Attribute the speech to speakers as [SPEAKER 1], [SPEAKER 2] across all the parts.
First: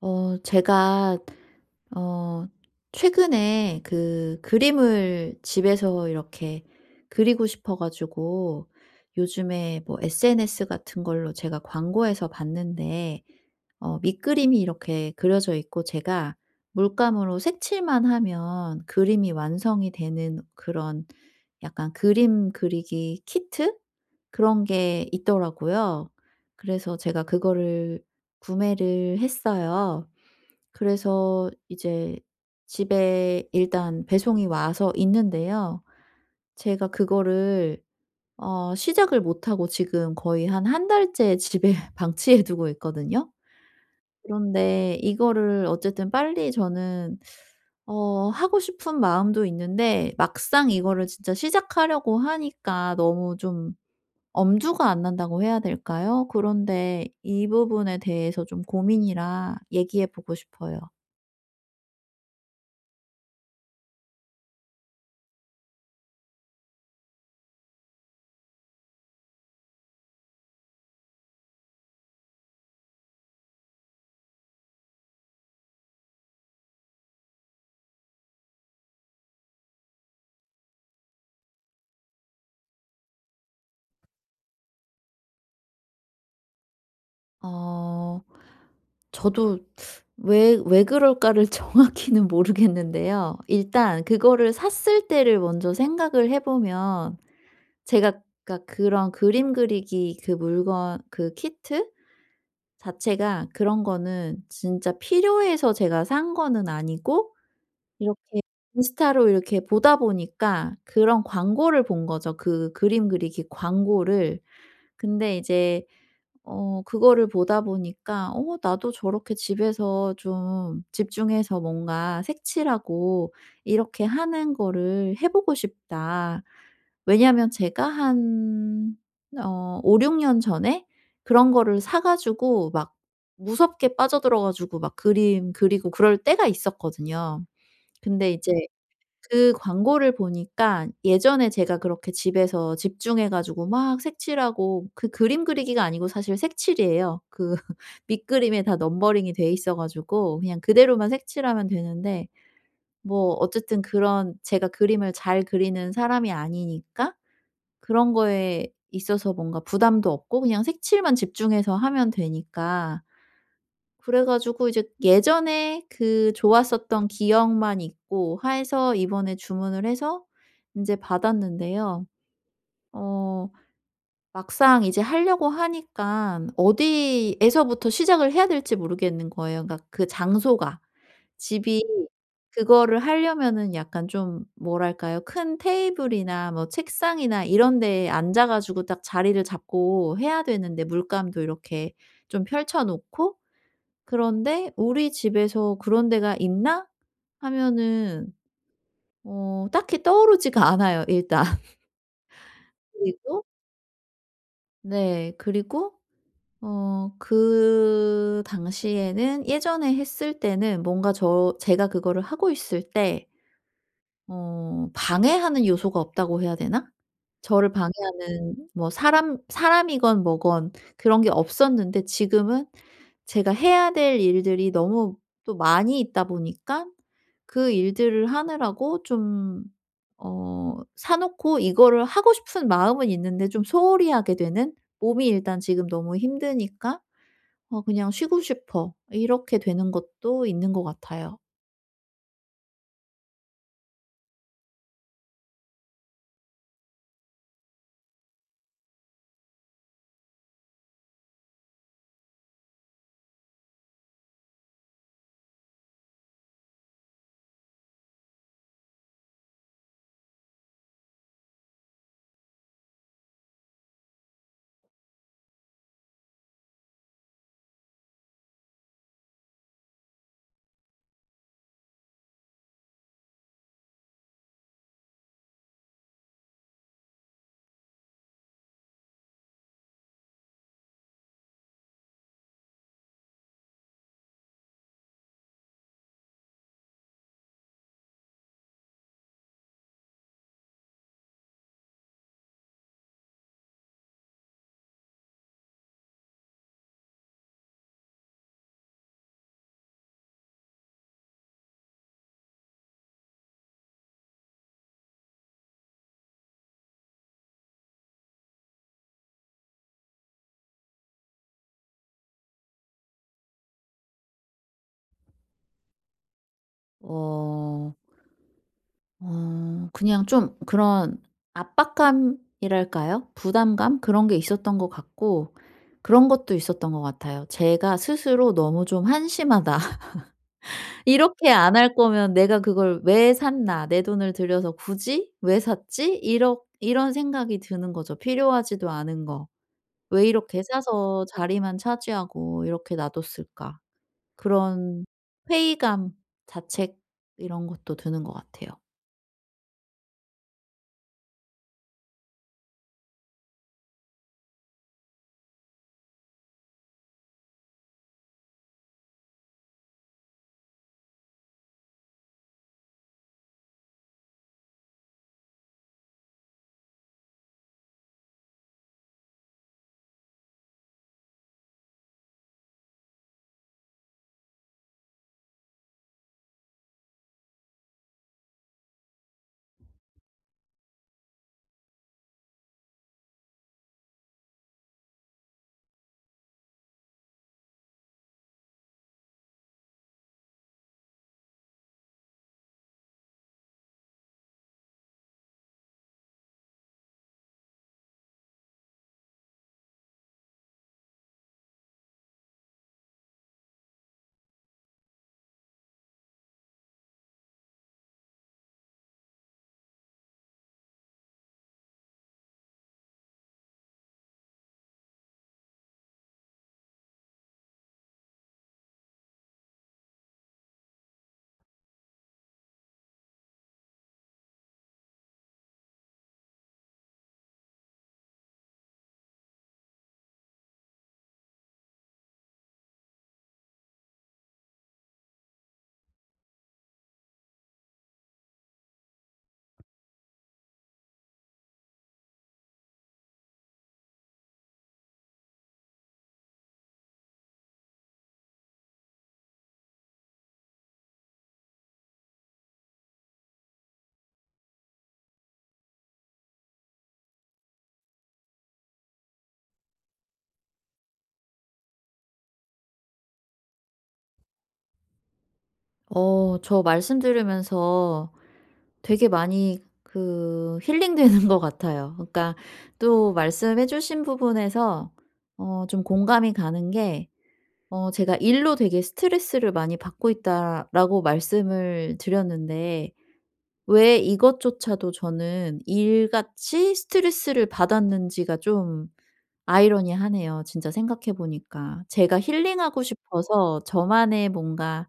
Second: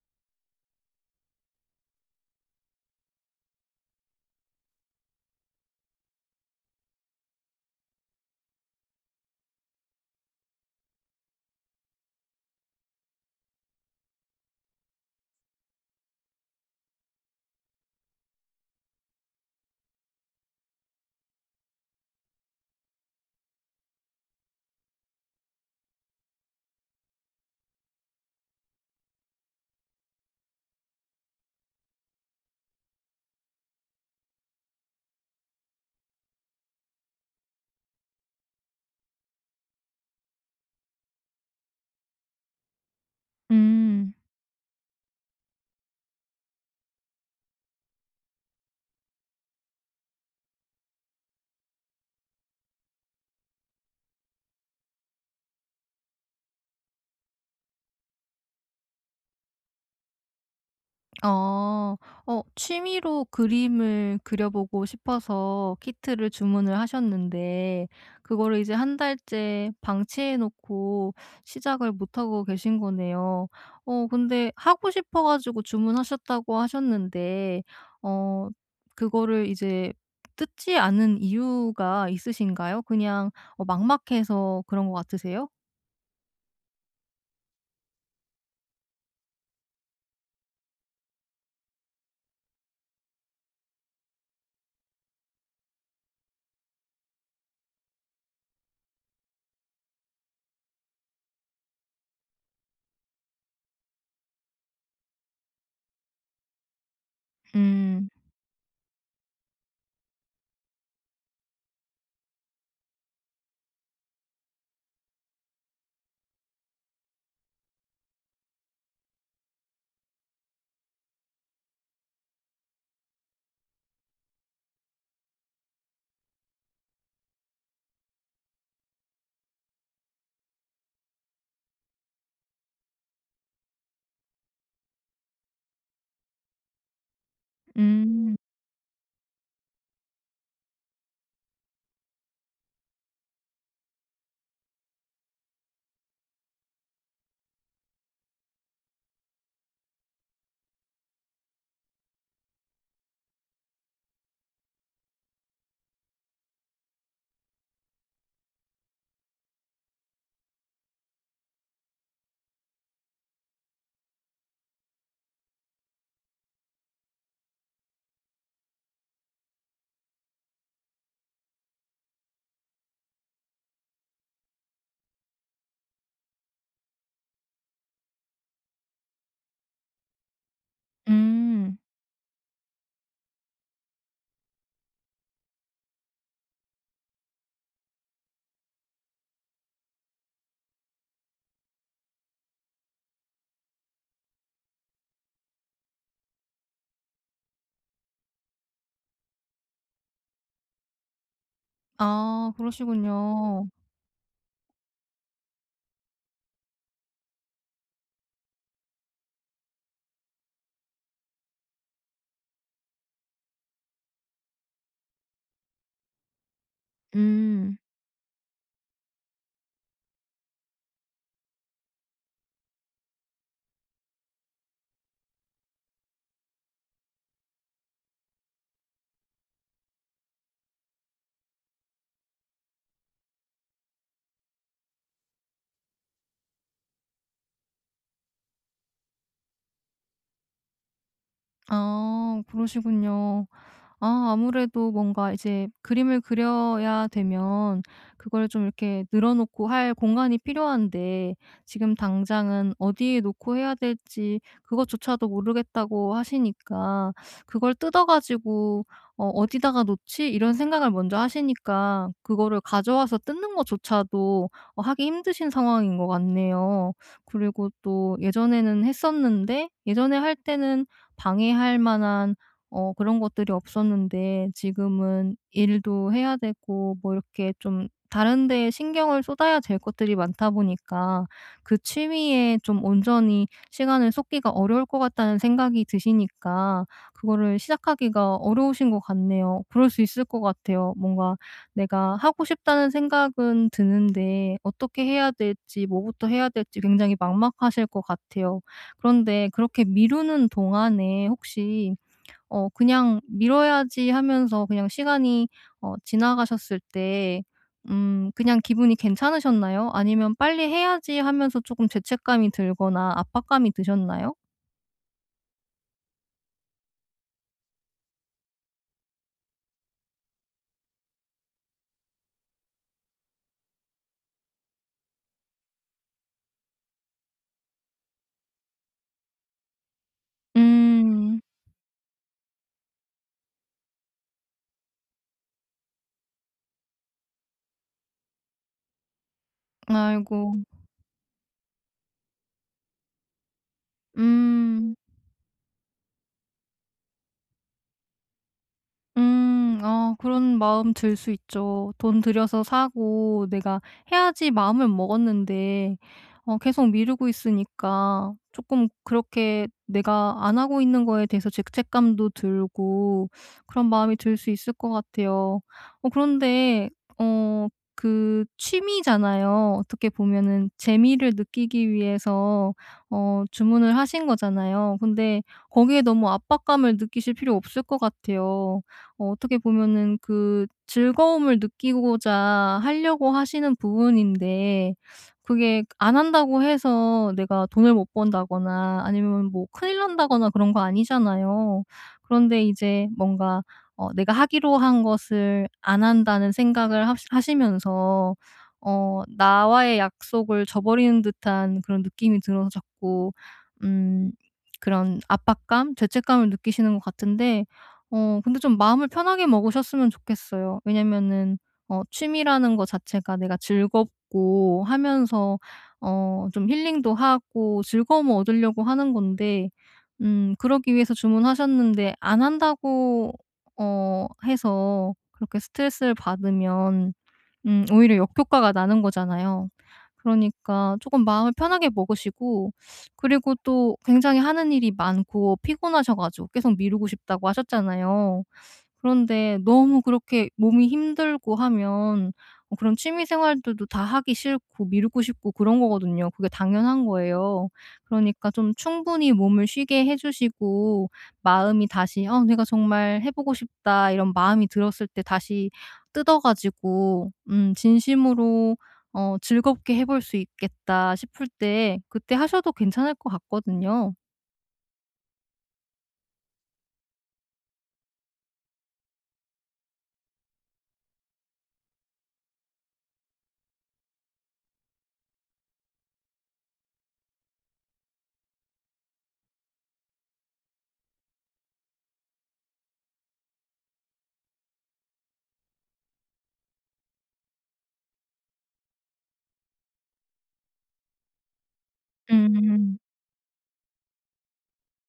[SPEAKER 1] 제가 어 최근에 그 그림을 집에서 이렇게 그리고 싶어 가지고, 요즘에 뭐 SNS 같은 걸로 제가 광고에서 봤는데, 밑그림이 이렇게 그려져 있고 제가 물감으로 색칠만 하면 그림이 완성이 되는 그런, 약간 그림 그리기 키트, 그런 게 있더라고요. 그래서 제가 그거를 구매를 했어요. 그래서 이제 집에 일단 배송이 와서 있는데요. 제가 그거를 시작을 못 하고 지금 거의 한 한 달째 집에 방치해 두고 있거든요.
[SPEAKER 2] 음.
[SPEAKER 1] 그런데 이거를 어쨌든 빨리 저는 하고 싶은 마음도 있는데, 막상 이거를 진짜 시작하려고 하니까 너무 좀 엄두가 안 난다고 해야 될까요? 그런데 이 부분에 대해서 좀 고민이라 얘기해 보고 싶어요.
[SPEAKER 2] 어. 취미로 그림을 그려보고 싶어서 키트를 주문을 하셨는데 그거를 이제 한 달째 방치해 놓고 시작을 못 하고 계신 거네요. 근데 하고 싶어 가지고 주문하셨다고 하셨는데, 어 그거를 이제 뜯지 않은 이유가 있으신가요? 그냥 막막해서 그런 것 같으세요?
[SPEAKER 1] 어 저도 왜 그럴까를 정확히는 모르겠는데요. 일단 그거를 샀을 때를 먼저 생각을 해 보면, 제가 그러니까 그런 그림 그리기 그 물건 그 키트 자체가, 그런 거는 진짜 필요해서 제가 산 거는 아니고,
[SPEAKER 2] 음.
[SPEAKER 1] 이렇게 인스타로 이렇게 보다 보니까 그런 광고를 본 거죠, 그 그림 그리기 광고를. 근데 이제 그거를 보다 보니까, '어 나도 저렇게 집에서 좀 집중해서 뭔가 색칠하고 이렇게 하는 거를 해 보고 싶다.' 왜냐하면 제가 한 5-6년 전에 그런 거를 사 가지고 막 무섭게 빠져들어 가지고 막 그림 그리고 그럴 때가 있었거든요. 근데
[SPEAKER 2] 음.
[SPEAKER 1] 이제 그 광고를 보니까, 예전에 제가 그렇게 집에서 집중해 가지고 막 색칠하고, 그 그림 그리기가 아니고 사실 색칠이에요. 그 밑그림에 다 넘버링이 돼 있어 가지고 그냥 그대로만 색칠하면 되는데, 뭐 어쨌든 그런, 제가 그림을 잘 그리는 사람이 아니니까 그런 거에 있어서 뭔가 부담도 없고 그냥 색칠만 집중해서 하면 되니까, 그래 가지고 이제 예전에 그 좋았었던 기억만 있고 해서 이번에 주문을 해서 이제 받았는데요. 어 막상 이제 하려고 하니까 어디에서부터 시작을 해야 될지 모르겠는 거예요. 그러니까 그 장소가.
[SPEAKER 2] 음.
[SPEAKER 1] 집이 그거를 하려면은, 약간 좀 뭐랄까요? 큰 테이블이나 뭐 책상이나 이런 데에 앉아 가지고 딱 자리를 잡고 해야 되는데, 물감도 이렇게 좀 펼쳐 놓고. 그런데 '우리 집에서 그런 데가 있나?' 하면은 딱히 떠오르지가 않아요 일단.
[SPEAKER 2] 아,
[SPEAKER 1] 그리고
[SPEAKER 2] 그러시군요.
[SPEAKER 1] 네, 그리고 그 당시에는, 예전에 했을 때는, 뭔가 제가 그거를 하고 있을 때, 방해하는 요소가 없다고 해야 되나? 저를
[SPEAKER 2] 음.
[SPEAKER 1] 방해하는, 뭐 사람이건 뭐건 그런 게 없었는데, 지금은 제가 해야 될 일들이 너무 또 많이 있다 보니까, 그 일들을 하느라고 좀, 사 놓고 이거를 하고 싶은 마음은 있는데 좀 소홀히 하게 되는. 몸이 일단 지금 너무 힘드니까 '그냥 쉬고 싶어.' 이렇게 되는 것도 있는 것 같아요.
[SPEAKER 2] 아, 그러시군요. 아, 아무래도 뭔가 이제 그림을 그려야 되면 그걸 좀 이렇게 늘어놓고 할 공간이 필요한데, 지금 당장은 어디에 놓고 해야 될지 그것조차도 모르겠다고 하시니까, 그걸 뜯어 가지고 '어디다가 놓지?' 이런 생각을 먼저 하시니까 그거를 가져와서 뜯는 것조차도 하기 힘드신 상황인 것 같네요. 그리고 또 예전에는 했었는데, 예전에 할 때는 방해할 만한 그런 것들이 없었는데, 지금은 일도 해야 되고 뭐 이렇게 좀 다른 데에 신경을 쏟아야 될 것들이 많다 보니까 그 취미에 좀 온전히 시간을 쏟기가 어려울 것 같다는 생각이 드시니까 그거를 시작하기가 어려우신 것 같네요. 그럴 수 있을 것 같아요. 뭔가 내가 하고 싶다는 생각은 드는데 어떻게 해야 될지, 뭐부터 해야 될지 굉장히 막막하실 것 같아요. 그런데 그렇게 미루는 동안에 혹시 그냥 미뤄야지 하면서 그냥 시간이 지나가셨을 때 그냥 기분이 괜찮으셨나요? 아니면 '빨리 해야지.' 하면서 조금 죄책감이 들거나 압박감이 드셨나요?
[SPEAKER 1] 어. 그냥 좀 그런 압박감이랄까요? 부담감? 그런 게 있었던 것 같고, 그런 것도 있었던 것 같아요. 제가 스스로 너무 좀 '한심하다.
[SPEAKER 2] 음.
[SPEAKER 1] 이렇게 안 할 거면 내가 그걸 왜 샀나. 내 돈을 들여서 굳이 왜 샀지?' 이러 이런 생각이 드는 거죠. 필요하지도 않은 거. '왜
[SPEAKER 2] 아이고.
[SPEAKER 1] 이렇게 사서 자리만 차지하고 이렇게 놔뒀을까.'
[SPEAKER 2] 음.
[SPEAKER 1] 그런 회의감, 자책, 이런 것도 드는 것 같아요.
[SPEAKER 2] 음. 아, 그런 마음 들 수 있죠. 돈 들여서 사고 내가 해야지 마음을 먹었는데 계속 미루고 있으니까 조금 그렇게 내가 안 하고 있는 거에 대해서 죄책감도 들고 그런 마음이 들 수 있을 것 같아요. 그런데 어 그 취미잖아요. 어떻게 보면은 재미를 느끼기 위해서 주문을 하신 거잖아요. 근데 거기에 너무 압박감을 느끼실 필요 없을 것 같아요. 어떻게 보면은 그 즐거움을 느끼고자 하려고 하시는 부분인데, 그게 안 한다고 해서 내가 돈을 못 번다거나, 아니면 뭐 큰일 난다거나 그런 거 아니잖아요. 그런데 이제 뭔가 내가 하기로 한 것을 안 한다는 생각을 하시면서 나와의 약속을 저버리는 듯한 그런 느낌이 들어서 자꾸 음 그런 압박감, 죄책감을 느끼시는 것 같은데, 근데 좀 마음을 편하게 먹으셨으면 좋겠어요. 왜냐면은 취미라는 거 자체가 내가 즐겁고 하면서 좀 힐링도 하고 즐거움을 얻으려고 하는 건데, 그러기 위해서 주문하셨는데 안 한다고 해서 그렇게 스트레스를 받으면 오히려 역효과가 나는 거잖아요. 그러니까 조금 마음을 편하게 먹으시고, 그리고 또 굉장히 하는 일이 많고 피곤하셔 가지고 계속 미루고 싶다고 하셨잖아요. 그런데 너무 그렇게 몸이 힘들고 하면 그런 취미 생활들도 다 하기 싫고 미루고 싶고 그런 거거든요. 그게 당연한 거예요. 그러니까 좀 충분히 몸을 쉬게 해 주시고, 마음이 다시 '내가 정말 해 보고 싶다.' 이런 마음이 들었을 때 다시 뜯어 가지고 진심으로 즐겁게 해볼 수 있겠다 싶을 때, 그때 하셔도 괜찮을 것 같거든요.
[SPEAKER 1] 저 말씀 들으면서 되게 많이 그 힐링되는 것 같아요. 그러니까 또 말씀해 주신 부분에서 좀 공감이 가는 게, 제가 "일로 되게 스트레스를 많이 받고 있다."라고 말씀을 드렸는데, 왜 이것조차도 저는 일같이 스트레스를 받았는지가 좀 아이러니하네요, 진짜 생각해 보니까. 제가
[SPEAKER 2] 음.
[SPEAKER 1] 힐링하고 싶어서 저만의 뭔가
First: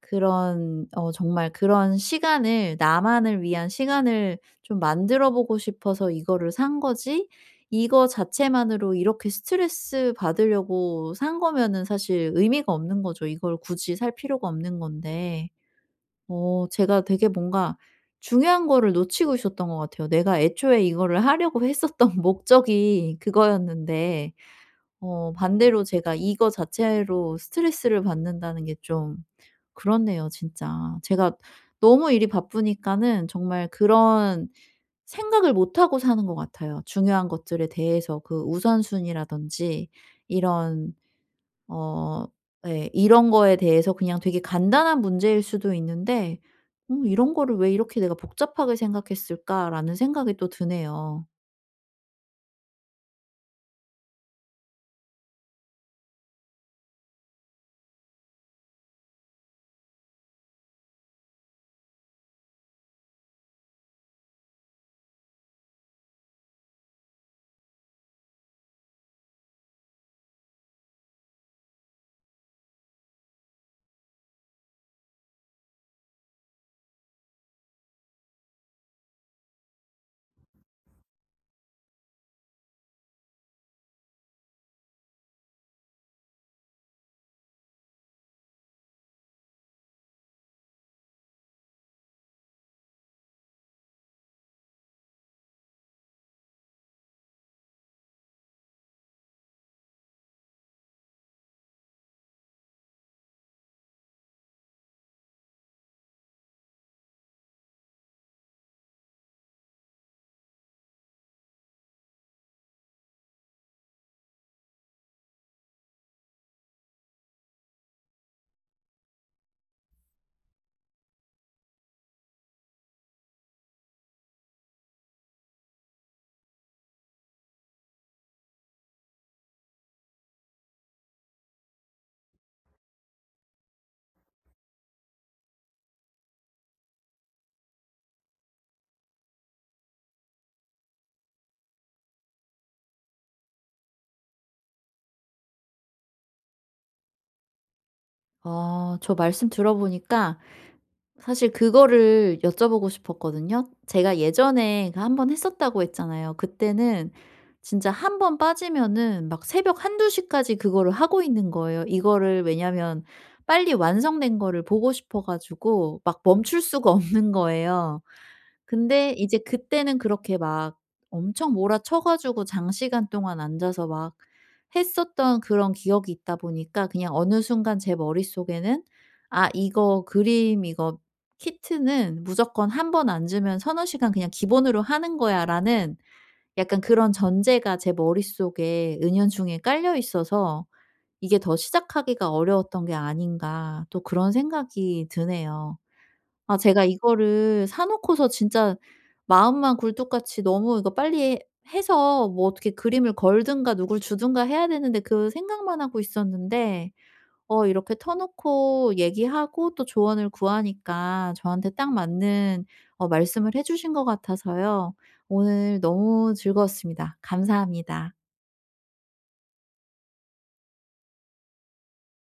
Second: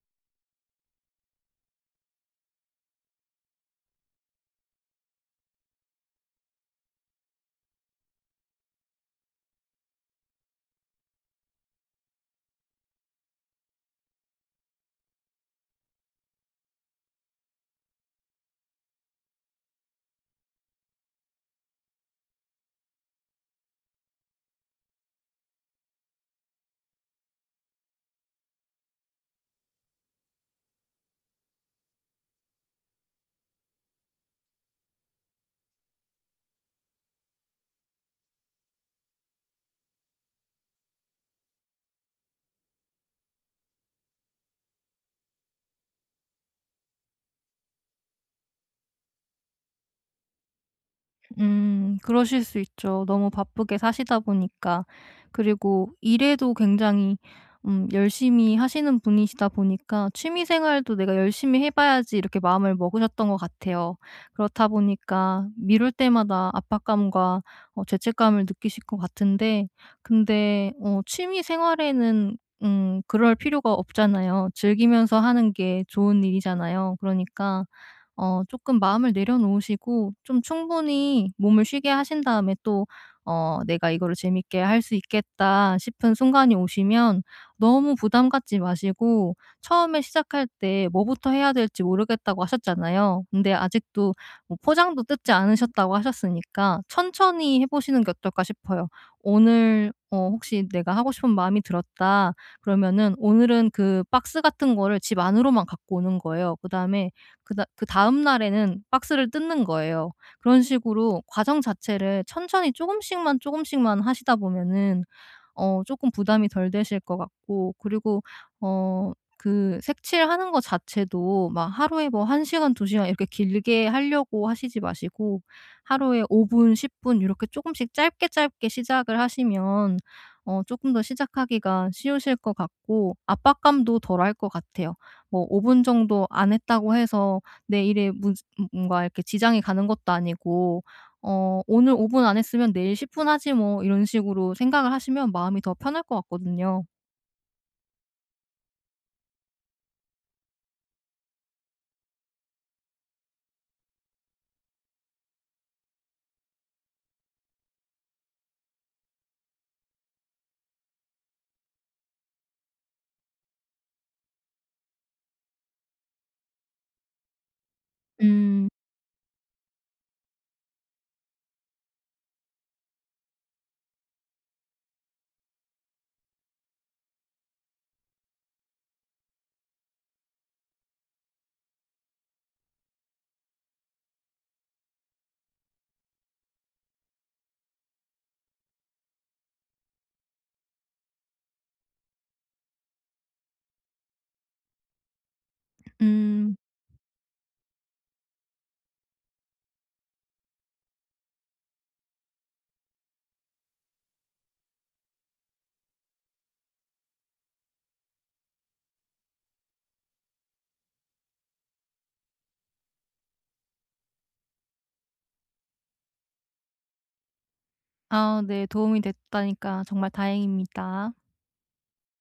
[SPEAKER 1] 그런, 정말 그런 시간을, 나만을 위한 시간을 좀 만들어 보고 싶어서 이거를 산 거지, 이거 자체만으로 이렇게 스트레스 받으려고 산 거면은 사실 의미가 없는 거죠. 이걸 굳이 살 필요가 없는 건데. 제가 되게 뭔가 중요한 거를 놓치고 있었던 것 같아요. 내가 애초에 이거를 하려고 했었던 목적이 그거였는데, 반대로 제가 이거 자체로 스트레스를 받는다는 게좀 그렇네요, 진짜. 제가 너무 일이 바쁘니까는 정말 그런 생각을 못 하고 사는 것 같아요, 중요한 것들에 대해서. 그 우선순위라든지 이런, 어 예, 이런 거에 대해서 그냥, 되게 간단한 문제일 수도 있는데, '어 이런 거를 왜 이렇게 내가 복잡하게 생각했을까?'라는 생각이 또 드네요.
[SPEAKER 2] 그러실 수 있죠. 너무 바쁘게 사시다 보니까. 그리고 일에도 굉장히 열심히 하시는 분이시다 보니까 '취미 생활도 내가 열심히 해 봐야지.' 이렇게 마음을 먹으셨던 것 같아요. 그렇다 보니까 미룰 때마다 압박감과 죄책감을 느끼실 것 같은데, 근데 취미 생활에는 그럴 필요가 없잖아요. 즐기면서 하는 게 좋은 일이잖아요. 그러니까 조금 마음을 내려놓으시고 좀 충분히 몸을 쉬게 하신 다음에, 또 '내가 이거를 재밌게 할 수 있겠다.' 싶은 순간이 오시면 너무 부담 갖지 마시고, 처음에 시작할 때 뭐부터 해야 될지 모르겠다고 하셨잖아요. 근데 아직도 뭐 포장도 뜯지 않으셨다고 하셨으니까 천천히 해 보시는 게 어떨까 싶어요. 오늘 혹시 '내가 하고 싶은 마음이 들었다.' 그러면은 오늘은 그 박스 같은 거를 집 안으로만 갖고 오는 거예요. 그다음에 그다음 날에는 박스를 뜯는 거예요. 그런 식으로 과정 자체를 천천히 조금씩만 조금씩만 하시다 보면은 어쪼 부담이 덜 되실 것 같고, 그리고 어 그 색칠하는 것 자체도 막 하루에 뭐 1 시간, 2 시간 이렇게 길게 하려고 하시지 마시고, 하루에 5 분, 10분이렇게 조금씩 짧게 짧게 시작을 하시면 어금더 시작하기가 쉬우실 것 같고 압박감도 덜할 것 같아요. 뭐 5분 정도 안 했다고 해서 내 일에 무 뭔가 이렇게 지장이 가는 것도 아니고, '오늘 5분 안 했으면 내일 10분 하지 뭐.' 이런 식으로 생각을 하시면 마음이 더 편할 것 같거든요.
[SPEAKER 1] 저 말씀 들어 보니까, 사실 그거를 여쭤보고 싶었거든요. 제가 예전에 그 한 번 했었다고 했잖아요. 그때는 진짜 한 번 빠지면은 막 새벽 한두 시까지 그거를 하고 있는 거예요. 이거를, 왜냐면 빨리 완성된 거를 보고 싶어 가지고 막 멈출 수가 없는 거예요.
[SPEAKER 2] 음.
[SPEAKER 1] 근데 이제 그때는 그렇게 막 엄청 몰아쳐 가지고 장시간 동안 앉아서 막 했었던 그런 기억이 있다 보니까, 그냥 어느 순간 제 머릿속에는 '아 이거 그림 이거 키트는 무조건 한 번 앉으면 서너 시간 그냥 기본으로 하는 거야.'라는, 약간 그런 전제가 제 머릿속에 은연중에 깔려 있어서 '이게 더 시작하기가 어려웠던 게 아닌가.' 또 그런 생각이 드네요. 아
[SPEAKER 2] 음.
[SPEAKER 1] 제가 이거를 사 놓고서 진짜 마음만 굴뚝같이 너무 이거 빨리 해서 뭐 어떻게 그림을 걸든가 누굴 주든가 해야 되는데 그 생각만 하고 있었는데, 이렇게 터 놓고 얘기하고 또 조언을 구하니까 저한테 딱 맞는 말씀을 해 주신 것 같아서요. 오늘 너무 즐거웠습니다. 감사합니다.
[SPEAKER 2] 아, 네. 도움이 됐다니까 정말 다행입니다.